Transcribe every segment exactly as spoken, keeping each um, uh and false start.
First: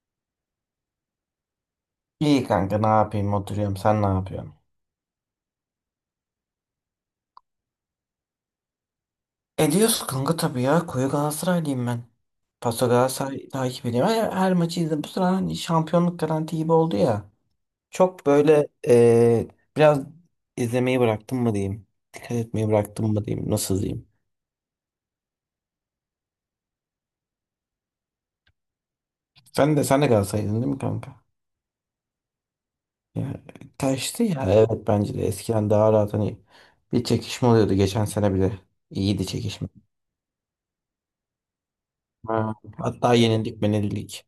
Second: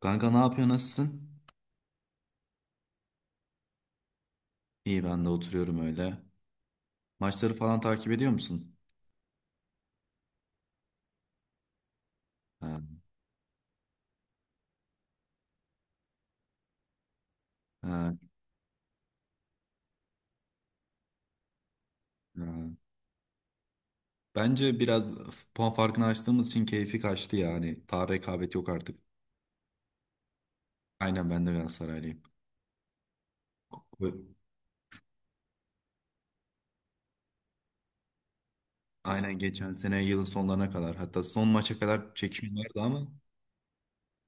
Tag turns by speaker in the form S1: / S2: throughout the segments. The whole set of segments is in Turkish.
S1: Kanka ne yapıyor nasılsın?
S2: İyi kanka ne yapayım oturuyorum sen ne yapıyorsun?
S1: İyi ben de oturuyorum öyle. Maçları falan takip ediyor musun?
S2: Ediyoruz kanka tabii ya koyu Galatasaraylıyım ben.
S1: Ha,
S2: Paso Galatasaray takip ediyorum. Her, her maçı izledim. Bu sıra hani şampiyonluk garanti gibi oldu ya.
S1: ha,
S2: Çok böyle eee, biraz izlemeyi bıraktım mı diyeyim. Dikkat
S1: ha.
S2: etmeyi bıraktım mı diyeyim. Nasıl diyeyim.
S1: Bence biraz puan farkını açtığımız için keyfi kaçtı yani. Daha rekabet yok artık.
S2: Sen de sen de Galatasaray'dın değil mi kanka?
S1: Aynen ben de Galatasaraylıyım.
S2: Ya, kaçtı
S1: Bu-
S2: ya. Evet bence de eskiden daha rahat hani bir çekişme oluyordu. Geçen sene bile iyiydi
S1: Aynen
S2: çekişme.
S1: geçen sene yılın sonlarına kadar hatta son maça kadar
S2: Ha.
S1: çekişme vardı ama
S2: Hatta yenildik menildik.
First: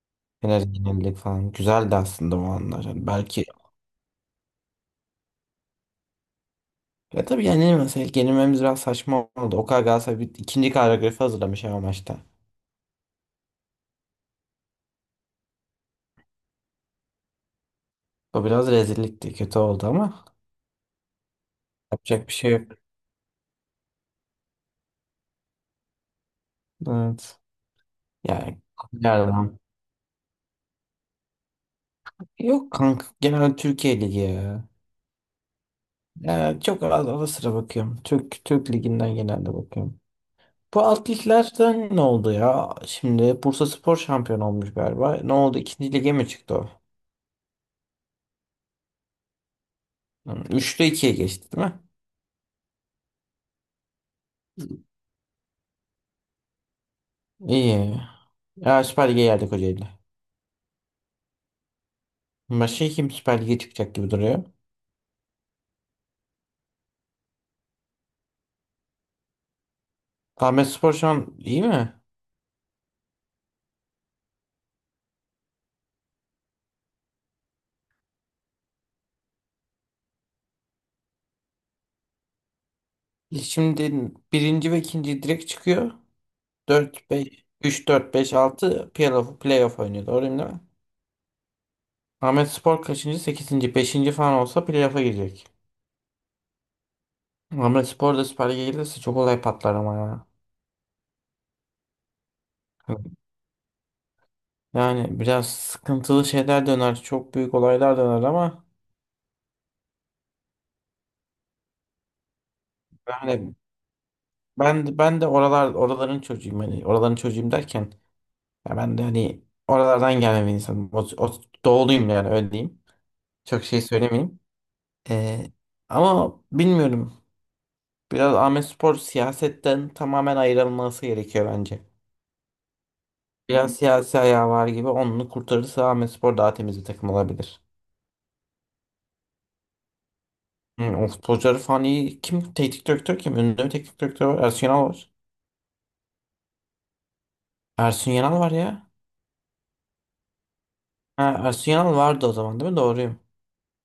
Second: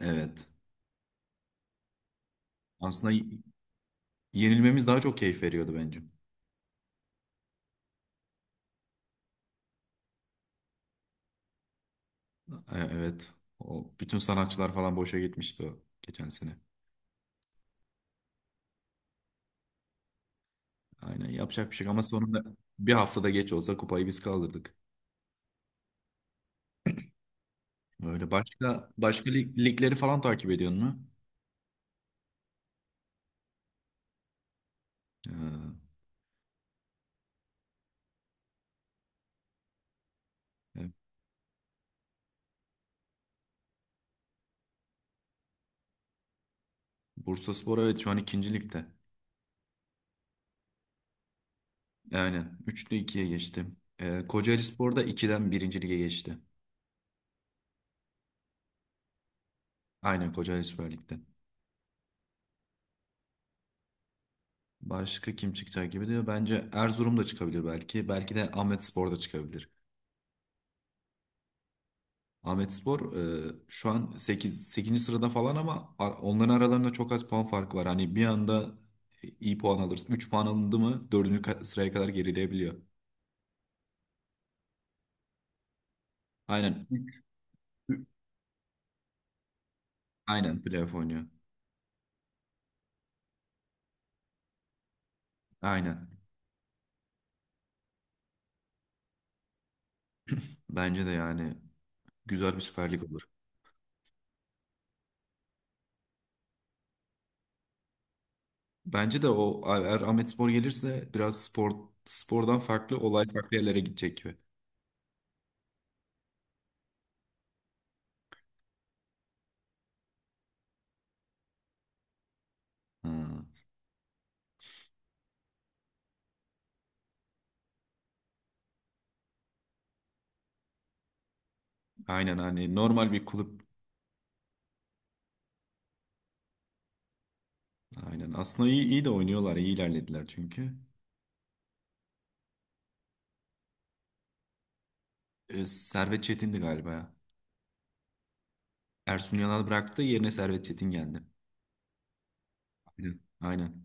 S1: evet.
S2: Biraz yenilik falan. Güzeldi aslında o anlar. Yani
S1: Aslında y-
S2: belki.
S1: yenilmemiz daha çok keyif veriyordu bence.
S2: Ya, tabii yenilmeseydik yenilmemiz biraz saçma oldu. O kadar Galatasaray bir ikinci koreografi hazırlamış ama maçta.
S1: E- Evet. O, bütün sanatçılar falan boşa gitmişti o geçen sene.
S2: O biraz rezillikti. Kötü oldu ama
S1: Aynen yapacak bir şey yok ama
S2: yapacak bir
S1: sonunda
S2: şey yok.
S1: bir haftada geç olsa kupayı biz kaldırdık.
S2: Evet.
S1: Öyle
S2: Yani
S1: başka başka lig-
S2: yardım.
S1: ligleri falan takip ediyorsun mu?
S2: Yok kanka genel Türkiye Ligi ya.
S1: Ee,
S2: Yani çok az ara sıra bakıyorum. Türk Türk Ligi'nden genelde bakıyorum. Bu
S1: e,
S2: alt liglerden ne oldu ya? Şimdi Bursaspor şampiyon olmuş galiba. Ne oldu? İkinci lige mi çıktı o?
S1: Bursaspor evet şu an ikinci ligde.
S2: Hı, üçte ikiye geçti değil mi?
S1: Aynen üçten ikiye geçti. Ee, Kocaelispor da iki'den birinci lige geçti.
S2: İyi. Ya Süper Lig'e geldik Kocaeli'ne.
S1: Aynen Kocaeli Kocaelispor Lig'de.
S2: Başka kim Süper Lig'e çıkacak gibi duruyor.
S1: Başka kim çıkacak gibi diyor. Bence Erzurum da çıkabilir belki. Belki de Ahmetspor da çıkabilir.
S2: Ahmetspor şu an iyi mi?
S1: Ahmetspor e, şu an sekiz sekizinci sırada falan ama ar- onların aralarında çok az puan farkı var. Hani bir anda iyi puan alırız. Üç puan alındı mı dördüncü ka- sıraya kadar gerileyebiliyor.
S2: Şimdi birinci ve ikinci direkt çıkıyor.
S1: Aynen.
S2: Dört beş üç dört beş altı playoff, playoff oynuyor. Doğru değil
S1: Aynen
S2: mi?
S1: playoff oynuyor.
S2: Ahmetspor kaçıncı? sekizinci. beşinci falan olsa playoff'a girecek.
S1: Aynen.
S2: Ahmetspor da Süper Lig'e gelirse çok olay patlar ama ya.
S1: Bence de yani güzel bir Süper Lig olur.
S2: Yani biraz sıkıntılı şeyler döner. Çok büyük olaylar döner ama
S1: Bence de o eğer Ahmetspor gelirse biraz spor spordan farklı olay
S2: yani
S1: farklı yerlere gidecek gibi.
S2: ben ben de oralar oraların çocuğuyum, hani oraların çocuğuyum derken ya ben de hani oralardan gelme bir insanım. O, o, doğuluyum yani, öyle diyeyim.
S1: Ha,
S2: Çok şey söylemeyeyim. Ee, ama bilmiyorum. Biraz Ahmetspor siyasetten tamamen ayrılması gerekiyor bence.
S1: aynen hani normal bir kulüp.
S2: Biraz siyasi ayağı var gibi, onu kurtarırsa Ahmetspor daha temiz bir takım olabilir.
S1: Aynen. Aslında iyi iyi de oynuyorlar. İyi ilerlediler çünkü.
S2: Hı, o futbolcuları falan iyi. Kim? Teknik direktör kim? Ünlü bir teknik direktör var. Ersun Yanal var.
S1: E, Servet Çetin'di galiba ya.
S2: Ersun Yanal var ya.
S1: Ersun Yanal bıraktı. Yerine Servet Çetin geldi.
S2: Ha, Ersun Yanal vardı o zaman değil mi?
S1: Aynen.
S2: Doğruyum.
S1: Aynen.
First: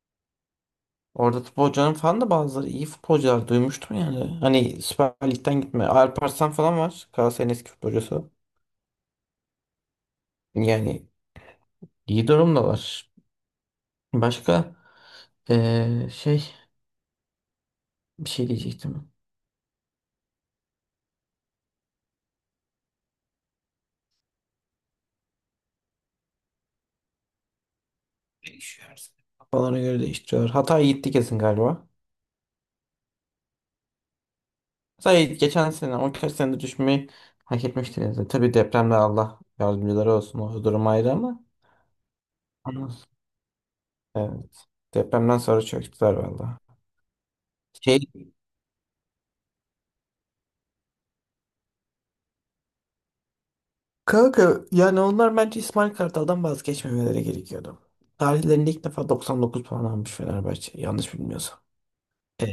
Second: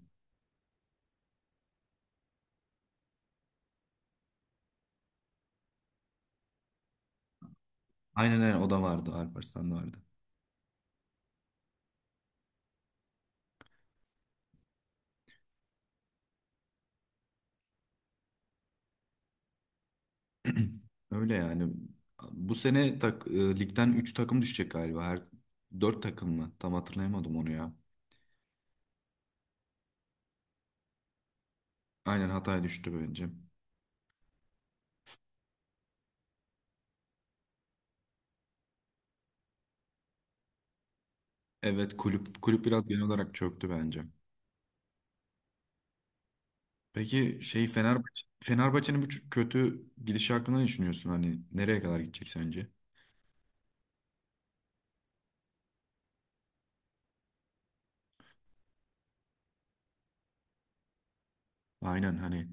S2: Orada futbolcuların falan da bazıları iyi futbolcular duymuştum yani. Hani Süper Lig'den gitme. Alparslan falan var. Galatasaray'ın eski futbolcusu.
S1: Aynen aynen o da vardı. Alparslan da vardı.
S2: Yani iyi durumda var. Başka eee, şey bir şey diyecektim.
S1: Öyle yani. Bu sene tak, e, ligden üç takım düşecek galiba. Her dört takım mı? Tam hatırlayamadım onu ya.
S2: Değişiyor her sene. Kafalarına göre değiştiriyorlar. Hatay gitti kesin galiba.
S1: Aynen Hatay düştü bence.
S2: Hatay geçen sene on iki senede düşmeyi hak etmişti. Yani. Tabii depremde Allah yardımcıları olsun. O durum ayrı ama.
S1: Evet kulüp kulüp biraz
S2: Anladım.
S1: genel olarak çöktü bence.
S2: Evet. Depremden sonra çöktüler valla.
S1: Peki şey Fenerbahçe Fenerbahçe'nin bu ç- kötü gidişi hakkında ne düşünüyorsun? Hani nereye kadar gidecek sence?
S2: Kanka yani onlar bence İsmail Kartal'dan vazgeçmemeleri gerekiyordu. Tarihlerinde ilk defa doksan dokuz puan almış Fenerbahçe yanlış bilmiyorsam.
S1: Aynen hani
S2: Ee,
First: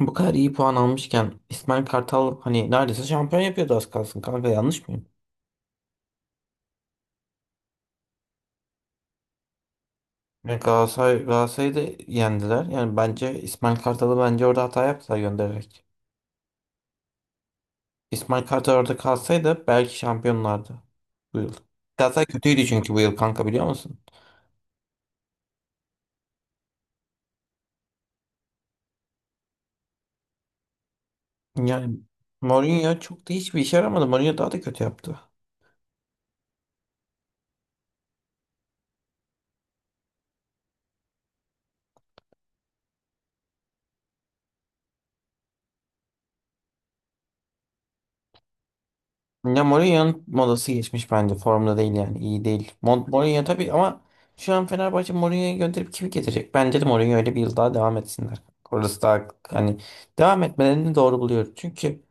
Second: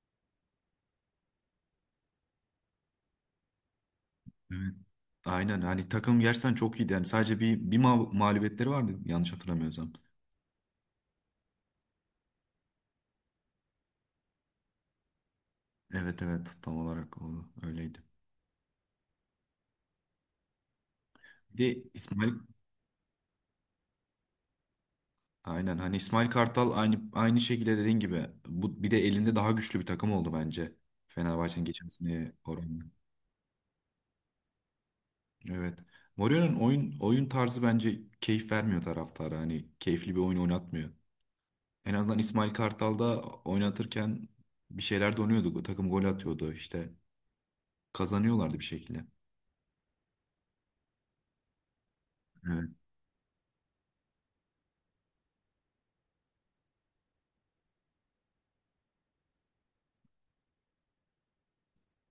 S2: bu kadar iyi puan almışken İsmail Kartal hani neredeyse şampiyon yapıyordu az kalsın kanka, yanlış mıyım?
S1: Aynen hani takım gerçekten çok iyiydi. Yani sadece bir bir ma- mağlubiyetleri vardı yanlış hatırlamıyorsam.
S2: Yani Galatasaray, Galatasaray'ı da yendiler. Yani bence İsmail Kartal'ı bence orada hata yaptılar göndererek.
S1: Evet evet tam olarak o öyleydi.
S2: İsmail Kartal orada kalsaydı belki şampiyonlardı bu yıl.
S1: Bir de
S2: Galatasaray
S1: İsmail
S2: kötüydü çünkü bu yıl kanka, biliyor musun?
S1: aynen hani İsmail Kartal aynı aynı şekilde dediğin gibi bu bir de elinde daha güçlü bir takım oldu bence Fenerbahçe'nin geçen
S2: Yani
S1: seneye oranla.
S2: Mourinho çok da hiçbir işe yaramadı. Mourinho daha da kötü yaptı.
S1: Evet. Mourinho'nun oyun oyun tarzı bence keyif vermiyor taraftara. Hani keyifli bir oyun oynatmıyor. En azından İsmail Kartal'da oynatırken bir şeyler donuyordu. Takım gol atıyordu işte. Kazanıyorlardı bir şekilde.
S2: Ya Mourinho'nun modası geçmiş bence. Formda değil yani. İyi değil. Mo- Mourinho tabii, ama şu an Fenerbahçe Mourinho'yu gönderip kimi getirecek? Bence de Mourinho öyle bir yıl daha devam etsinler. Orası daha hani devam etmelerini doğru buluyorum. Çünkü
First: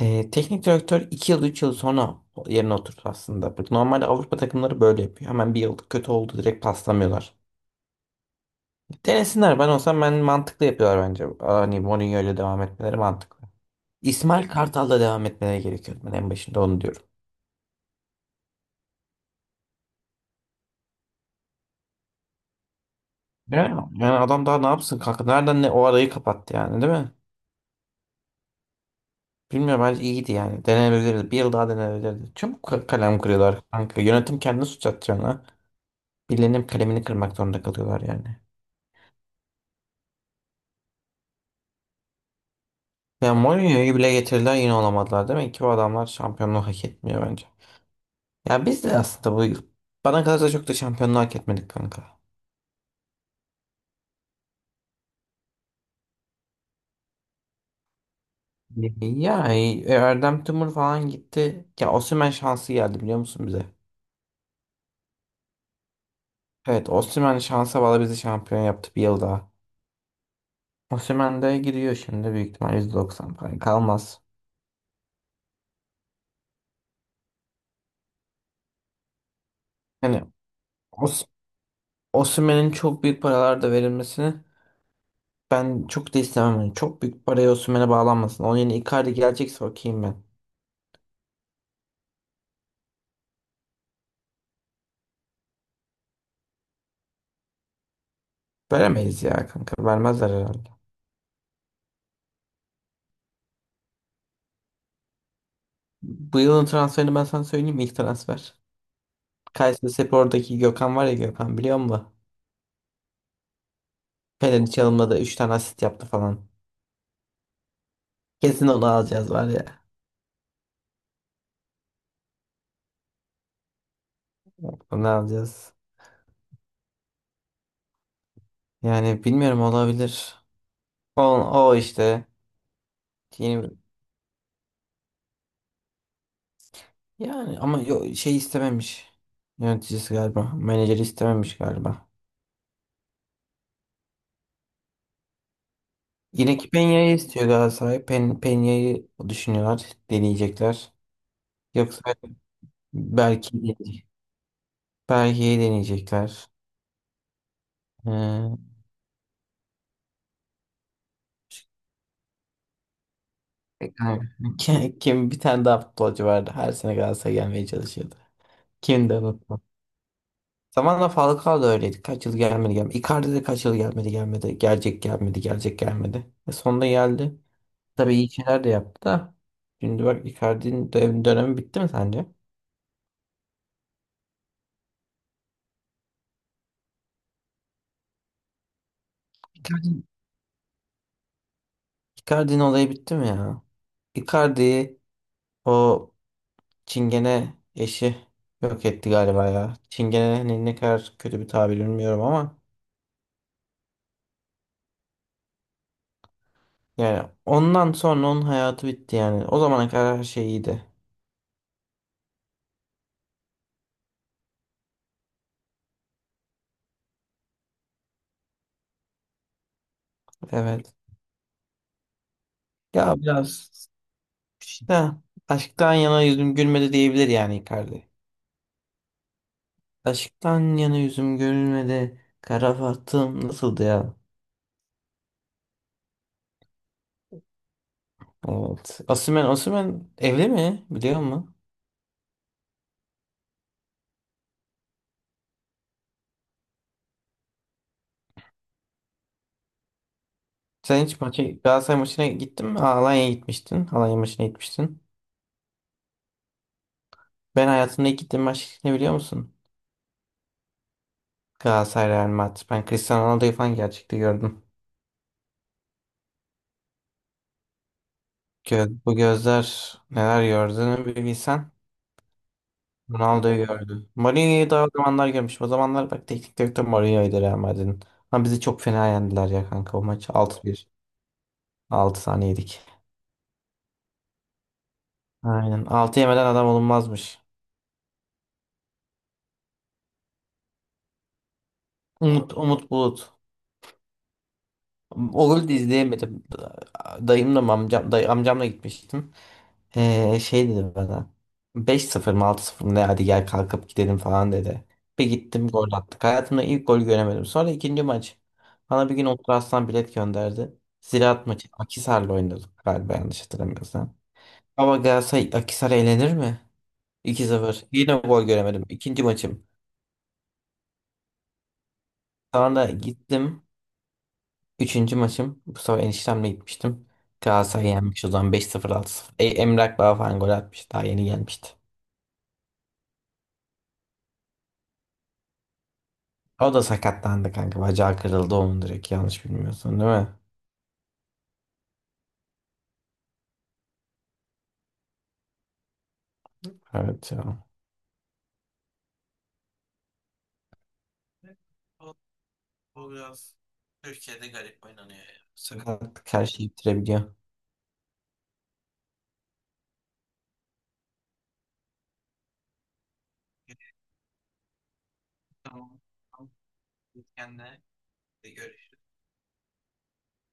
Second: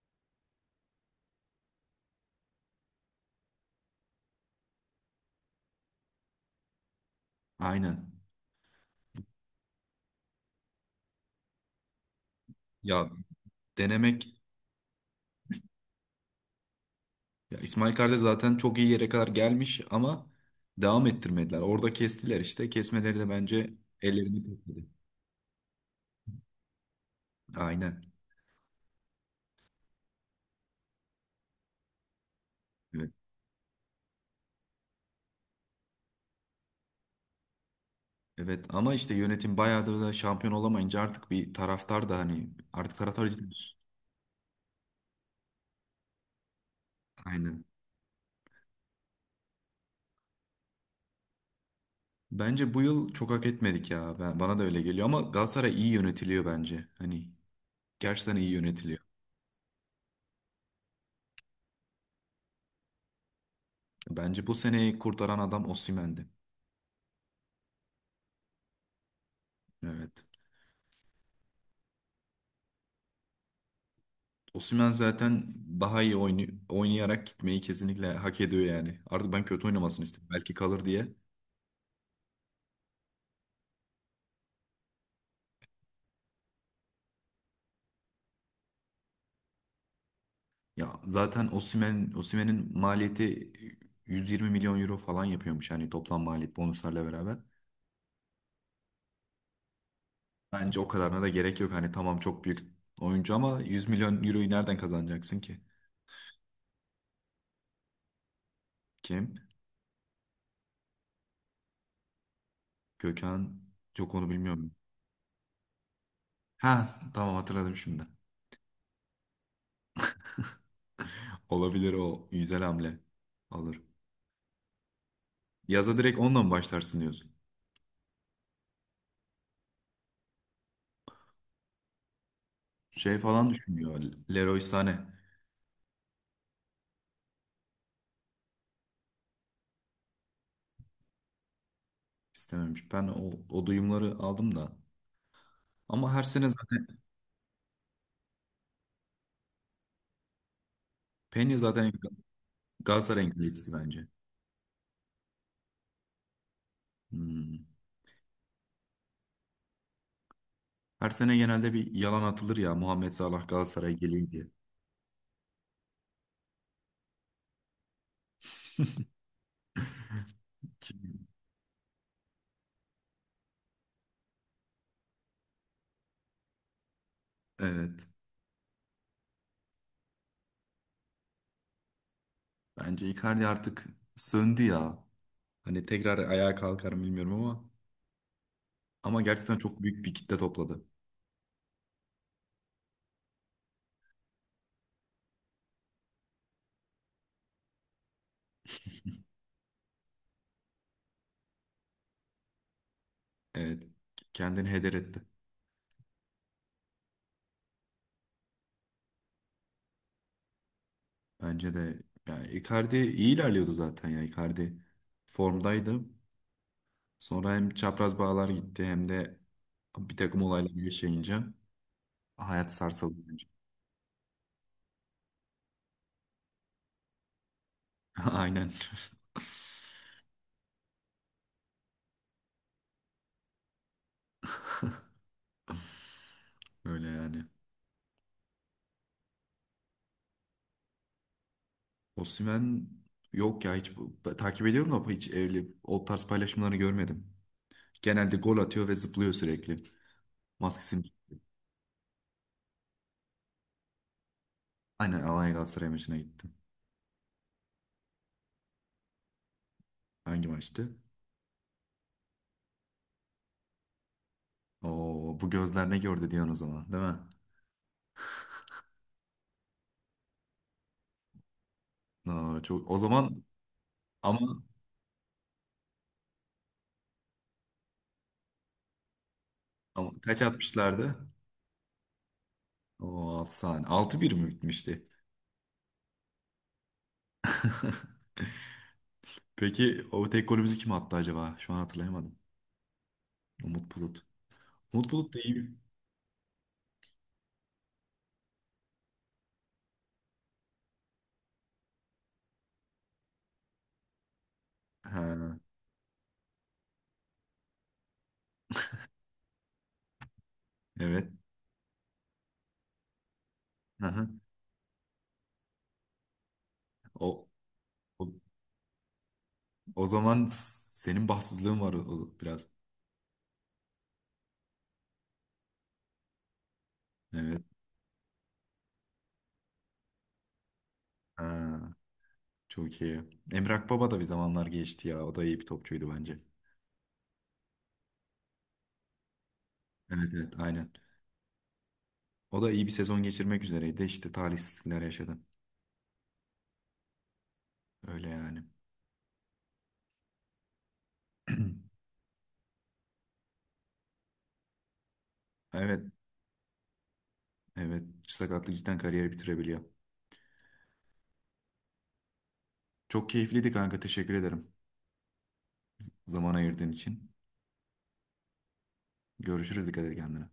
S2: ee, teknik direktör iki yıl üç yıl sonra yerine oturdu aslında. Bak, normalde Avrupa takımları böyle yapıyor. Hemen bir yıl kötü oldu direkt paslamıyorlar.
S1: Aynen.
S2: Denesinler, ben olsam ben mantıklı yapıyorlar bence. Hani Mourinho ile devam etmeleri
S1: Ya
S2: mantıklı.
S1: denemek
S2: İsmail Kartal'la devam etmeleri gerekiyordu. Ben en başında onu diyorum.
S1: ya İsmail Kardeş zaten çok iyi yere kadar gelmiş ama devam ettirmediler. Orada kestiler işte. Kesmeleri de
S2: Ya,
S1: bence
S2: yani
S1: ellerini
S2: adam daha ne
S1: kesti.
S2: yapsın kanka? Nereden ne, o arayı kapattı yani, değil mi?
S1: Aynen.
S2: Bilmiyorum, bence iyiydi yani. Denenebilirdi. Bir yıl daha denenebilirdi. Çabuk ka-
S1: Evet.
S2: kalem kırıyorlar kanka. Yönetim kendini suç atacağına birilerinin kalemini kırmak zorunda kalıyorlar yani.
S1: Evet ama işte yönetim bayağıdır da şampiyon olamayınca artık bir taraftar da hani artık taraftar
S2: Ya
S1: ciddi.
S2: Mourinho'yu bile getirdiler yine olamadılar. Demek ki bu adamlar şampiyonluğu hak etmiyor bence.
S1: Aynen.
S2: Ya biz de aslında bu yıl bana kalırsa çok da şampiyonluğu hak etmedik kanka.
S1: Bence bu yıl çok hak etmedik ya. Ben, bana da öyle geliyor ama Galatasaray iyi yönetiliyor bence. Hani gerçekten iyi yönetiliyor.
S2: Ya e, Erdem Tümur falan gitti. Ya Osimhen şansı geldi, biliyor musun bize?
S1: Bence bu seneyi kurtaran adam Osimhen'di.
S2: Evet, Osimhen şansa bağlı bizi şampiyon yaptı bir yıl daha.
S1: Evet.
S2: Osimhen de gidiyor şimdi, büyük ihtimal yüzde doksan falan kalmaz.
S1: Osimhen zaten daha iyi oynu- oynayarak gitmeyi kesinlikle hak ediyor yani. Artık ben kötü oynamasını
S2: Yani
S1: istedim. Belki kalır diye.
S2: Os Osimhen'in çok büyük paralar da verilmesini ben çok da istemem. Yani çok büyük paraya Osimhen'e bağlanmasın. Onun yerine Icardi gelecekse okeyim ben.
S1: Ya zaten Osimhen Osimhen'in maliyeti yüz yirmi milyon euro falan yapıyormuş hani toplam maliyet bonuslarla beraber.
S2: Veremeyiz ya kanka. Vermezler herhalde.
S1: Bence o kadarına da gerek yok. Hani tamam çok büyük oyuncu ama yüz milyon euroyu nereden kazanacaksın ki?
S2: Bu yılın transferini ben sana söyleyeyim mi? İlk transfer.
S1: Kim?
S2: Kayserispor'daki Gökhan var ya, Gökhan biliyor musun?
S1: Gökhan. Yok onu
S2: Fener'in
S1: bilmiyorum.
S2: çalımladı, üç tane asist yaptı falan.
S1: Ha tamam hatırladım şimdi.
S2: Kesin onu alacağız var ya.
S1: Olabilir o güzel hamle. Alır.
S2: Onu alacağız.
S1: Yaza direkt onunla mı başlarsın diyorsun?
S2: Yani bilmiyorum, olabilir. O, o işte.
S1: Şey falan
S2: Yeni,
S1: düşünüyor. Leroy Sané
S2: yani ama yo- şey istememiş. Yöneticisi galiba. Menajeri istememiş galiba.
S1: istememiş. Ben o, o duyumları aldım da. Ama her sene
S2: Yine ki
S1: zaten
S2: Peña'yı istiyor Galatasaray. Pen, Peña'yı düşünüyorlar. Deneyecekler.
S1: Peña zaten
S2: Yoksa
S1: Galatasaray'ın
S2: belki
S1: kalecisi
S2: değil.
S1: bence.
S2: Belgeyi deneyecekler.
S1: Hmm.
S2: Ee,
S1: Her sene genelde bir yalan atılır ya Muhammed Salah Galatasaray'a
S2: yani
S1: geliyor diye.
S2: kim, kim bir tane daha futbolcu vardı. Her sene Galatasaray'a gelmeye çalışıyordu. Kim de unutma. Zamanla Falcao da öyleydi. Kaç yıl gelmedi gelmedi. Icardi de kaç yıl gelmedi gelmedi. Gelecek gelmedi gelecek gelmedi. E sonunda geldi.
S1: Evet.
S2: Tabii iyi şeyler de yaptı da. Şimdi bak, Icardi'nin dö- dönemi bitti mi sence?
S1: Bence Icardi artık söndü ya. Hani tekrar ayağa kalkar mı bilmiyorum ama ama gerçekten çok
S2: Icardi
S1: büyük bir kitle topladı.
S2: Icardi'nin olayı bitti mi ya? Icardi'yi o Çingene eşi yok etti galiba ya. Çingene ne ne kadar kötü bir tabir bilmiyorum ama
S1: Evet. Kendini heder etti.
S2: yani ondan sonra onun hayatı bitti yani. O zamana kadar her şey iyiydi.
S1: Bence de yani Icardi iyi ilerliyordu zaten ya. Icardi formdaydı. Sonra hem çapraz bağlar gitti hem de bir takım olaylar
S2: Evet.
S1: yaşayınca hayat
S2: Ya
S1: sarsıldı bence.
S2: biraz işte aşktan yana yüzüm gülmedi diyebilir yani Icardi.
S1: Aynen
S2: Aşktan yana yüzüm gülmedi. Kara Fatım nasıldı ya?
S1: öyle yani.
S2: Evet. Osimhen, Osimhen evli mi? Biliyor musun?
S1: Osimhen yok ya hiç bu- ta- takip ediyorum ama hiç evli o tarz paylaşımlarını görmedim. Genelde gol atıyor ve zıplıyor sürekli. Maskesini.
S2: Sen hiç maça, Galatasaray maçına gittin mi? Aa, Alanya'ya gitmiştin. Alanya maçına gitmiştin.
S1: Aynen Alanya Galatasaray maçına gittim.
S2: Ben hayatımda ilk gittiğim maç ne, biliyor musun?
S1: Hangi maçtı?
S2: Galatasaray Real Madrid. Ben Cristiano Ronaldo'yu falan gerçekte gördüm.
S1: Oo bu gözler ne gördü diyorsun o zaman değil mi?
S2: Gö- bu gözler neler gördüğünü bir bilsen.
S1: Aa, çok o zaman
S2: Ronaldo'yu gördü.
S1: ama,
S2: Mourinho'yu daha o zamanlar görmüş. O zamanlar bak teknik direktör Mourinho'ydu Real Madrid'in. Ama bizi çok fena yendiler ya kanka o
S1: ama
S2: maç.
S1: kaç
S2: Altı bir,
S1: atmışlardı?
S2: altı tane yedik.
S1: O altı saniye. Altı bir mi bitmişti?
S2: Aynen. Altı yemeden adam olunmazmış.
S1: Peki o tek golümüzü kim attı acaba? Şu an hatırlayamadım.
S2: Umut, Umut Bulut.
S1: Umut Bulut. Umut Bulut
S2: O golü
S1: değil.
S2: de izleyemedim. Dayımla mı amcam, day, amcamla gitmiştim. Ee, şey dedi bana. Beş sıfır, mı altı sıfır mı ne, hadi gel kalkıp gidelim falan dedi. Bir
S1: Ha,
S2: gittim gol attık. Hayatımda ilk gol göremedim. Sonra ikinci maç. Bana bir gün Otur Aslan bilet gönderdi.
S1: evet.
S2: Ziraat maçı Akhisar'la oynadık galiba yanlış hatırlamıyorsam.
S1: Hı
S2: Ama Galatasaray Akhisar eğlenir mi?
S1: O,
S2: iki sıfır. Yine
S1: o,
S2: gol göremedim. İkinci maçım.
S1: o zaman s- senin bahtsızlığın var o, o biraz.
S2: Sonra gittim. Üçüncü maçım. Bu sefer eniştemle gitmiştim.
S1: Evet.
S2: Galatasaray yenmiş o zaman beş sıfır altı. sıfır E, Emrah Baba falan gol atmış. Daha yeni gelmişti.
S1: Ha, çok iyi. Emre Akbaba da bir zamanlar geçti ya. O da iyi bir topçuydu bence.
S2: O da sakatlandı kanka. Bacağı kırıldı onun direkt, yanlış bilmiyorsun değil mi?
S1: Evet evet aynen. O da iyi bir sezon geçirmek üzereydi. İşte talihsizlikler yaşadı.
S2: Evet ya.
S1: Öyle yani.
S2: O, o biraz Türkiye'de garip oynanıyor ya.
S1: Evet.
S2: Sakatlık her şeyi bitirebiliyor.
S1: Evet. Sakatlık cidden kariyeri bitirebiliyor. Çok keyifliydi kanka. Teşekkür ederim.
S2: Tamam. Tamam.
S1: Zaman ayırdığın için.
S2: Kendine de görüş.
S1: Görüşürüz. Dikkat et kendine.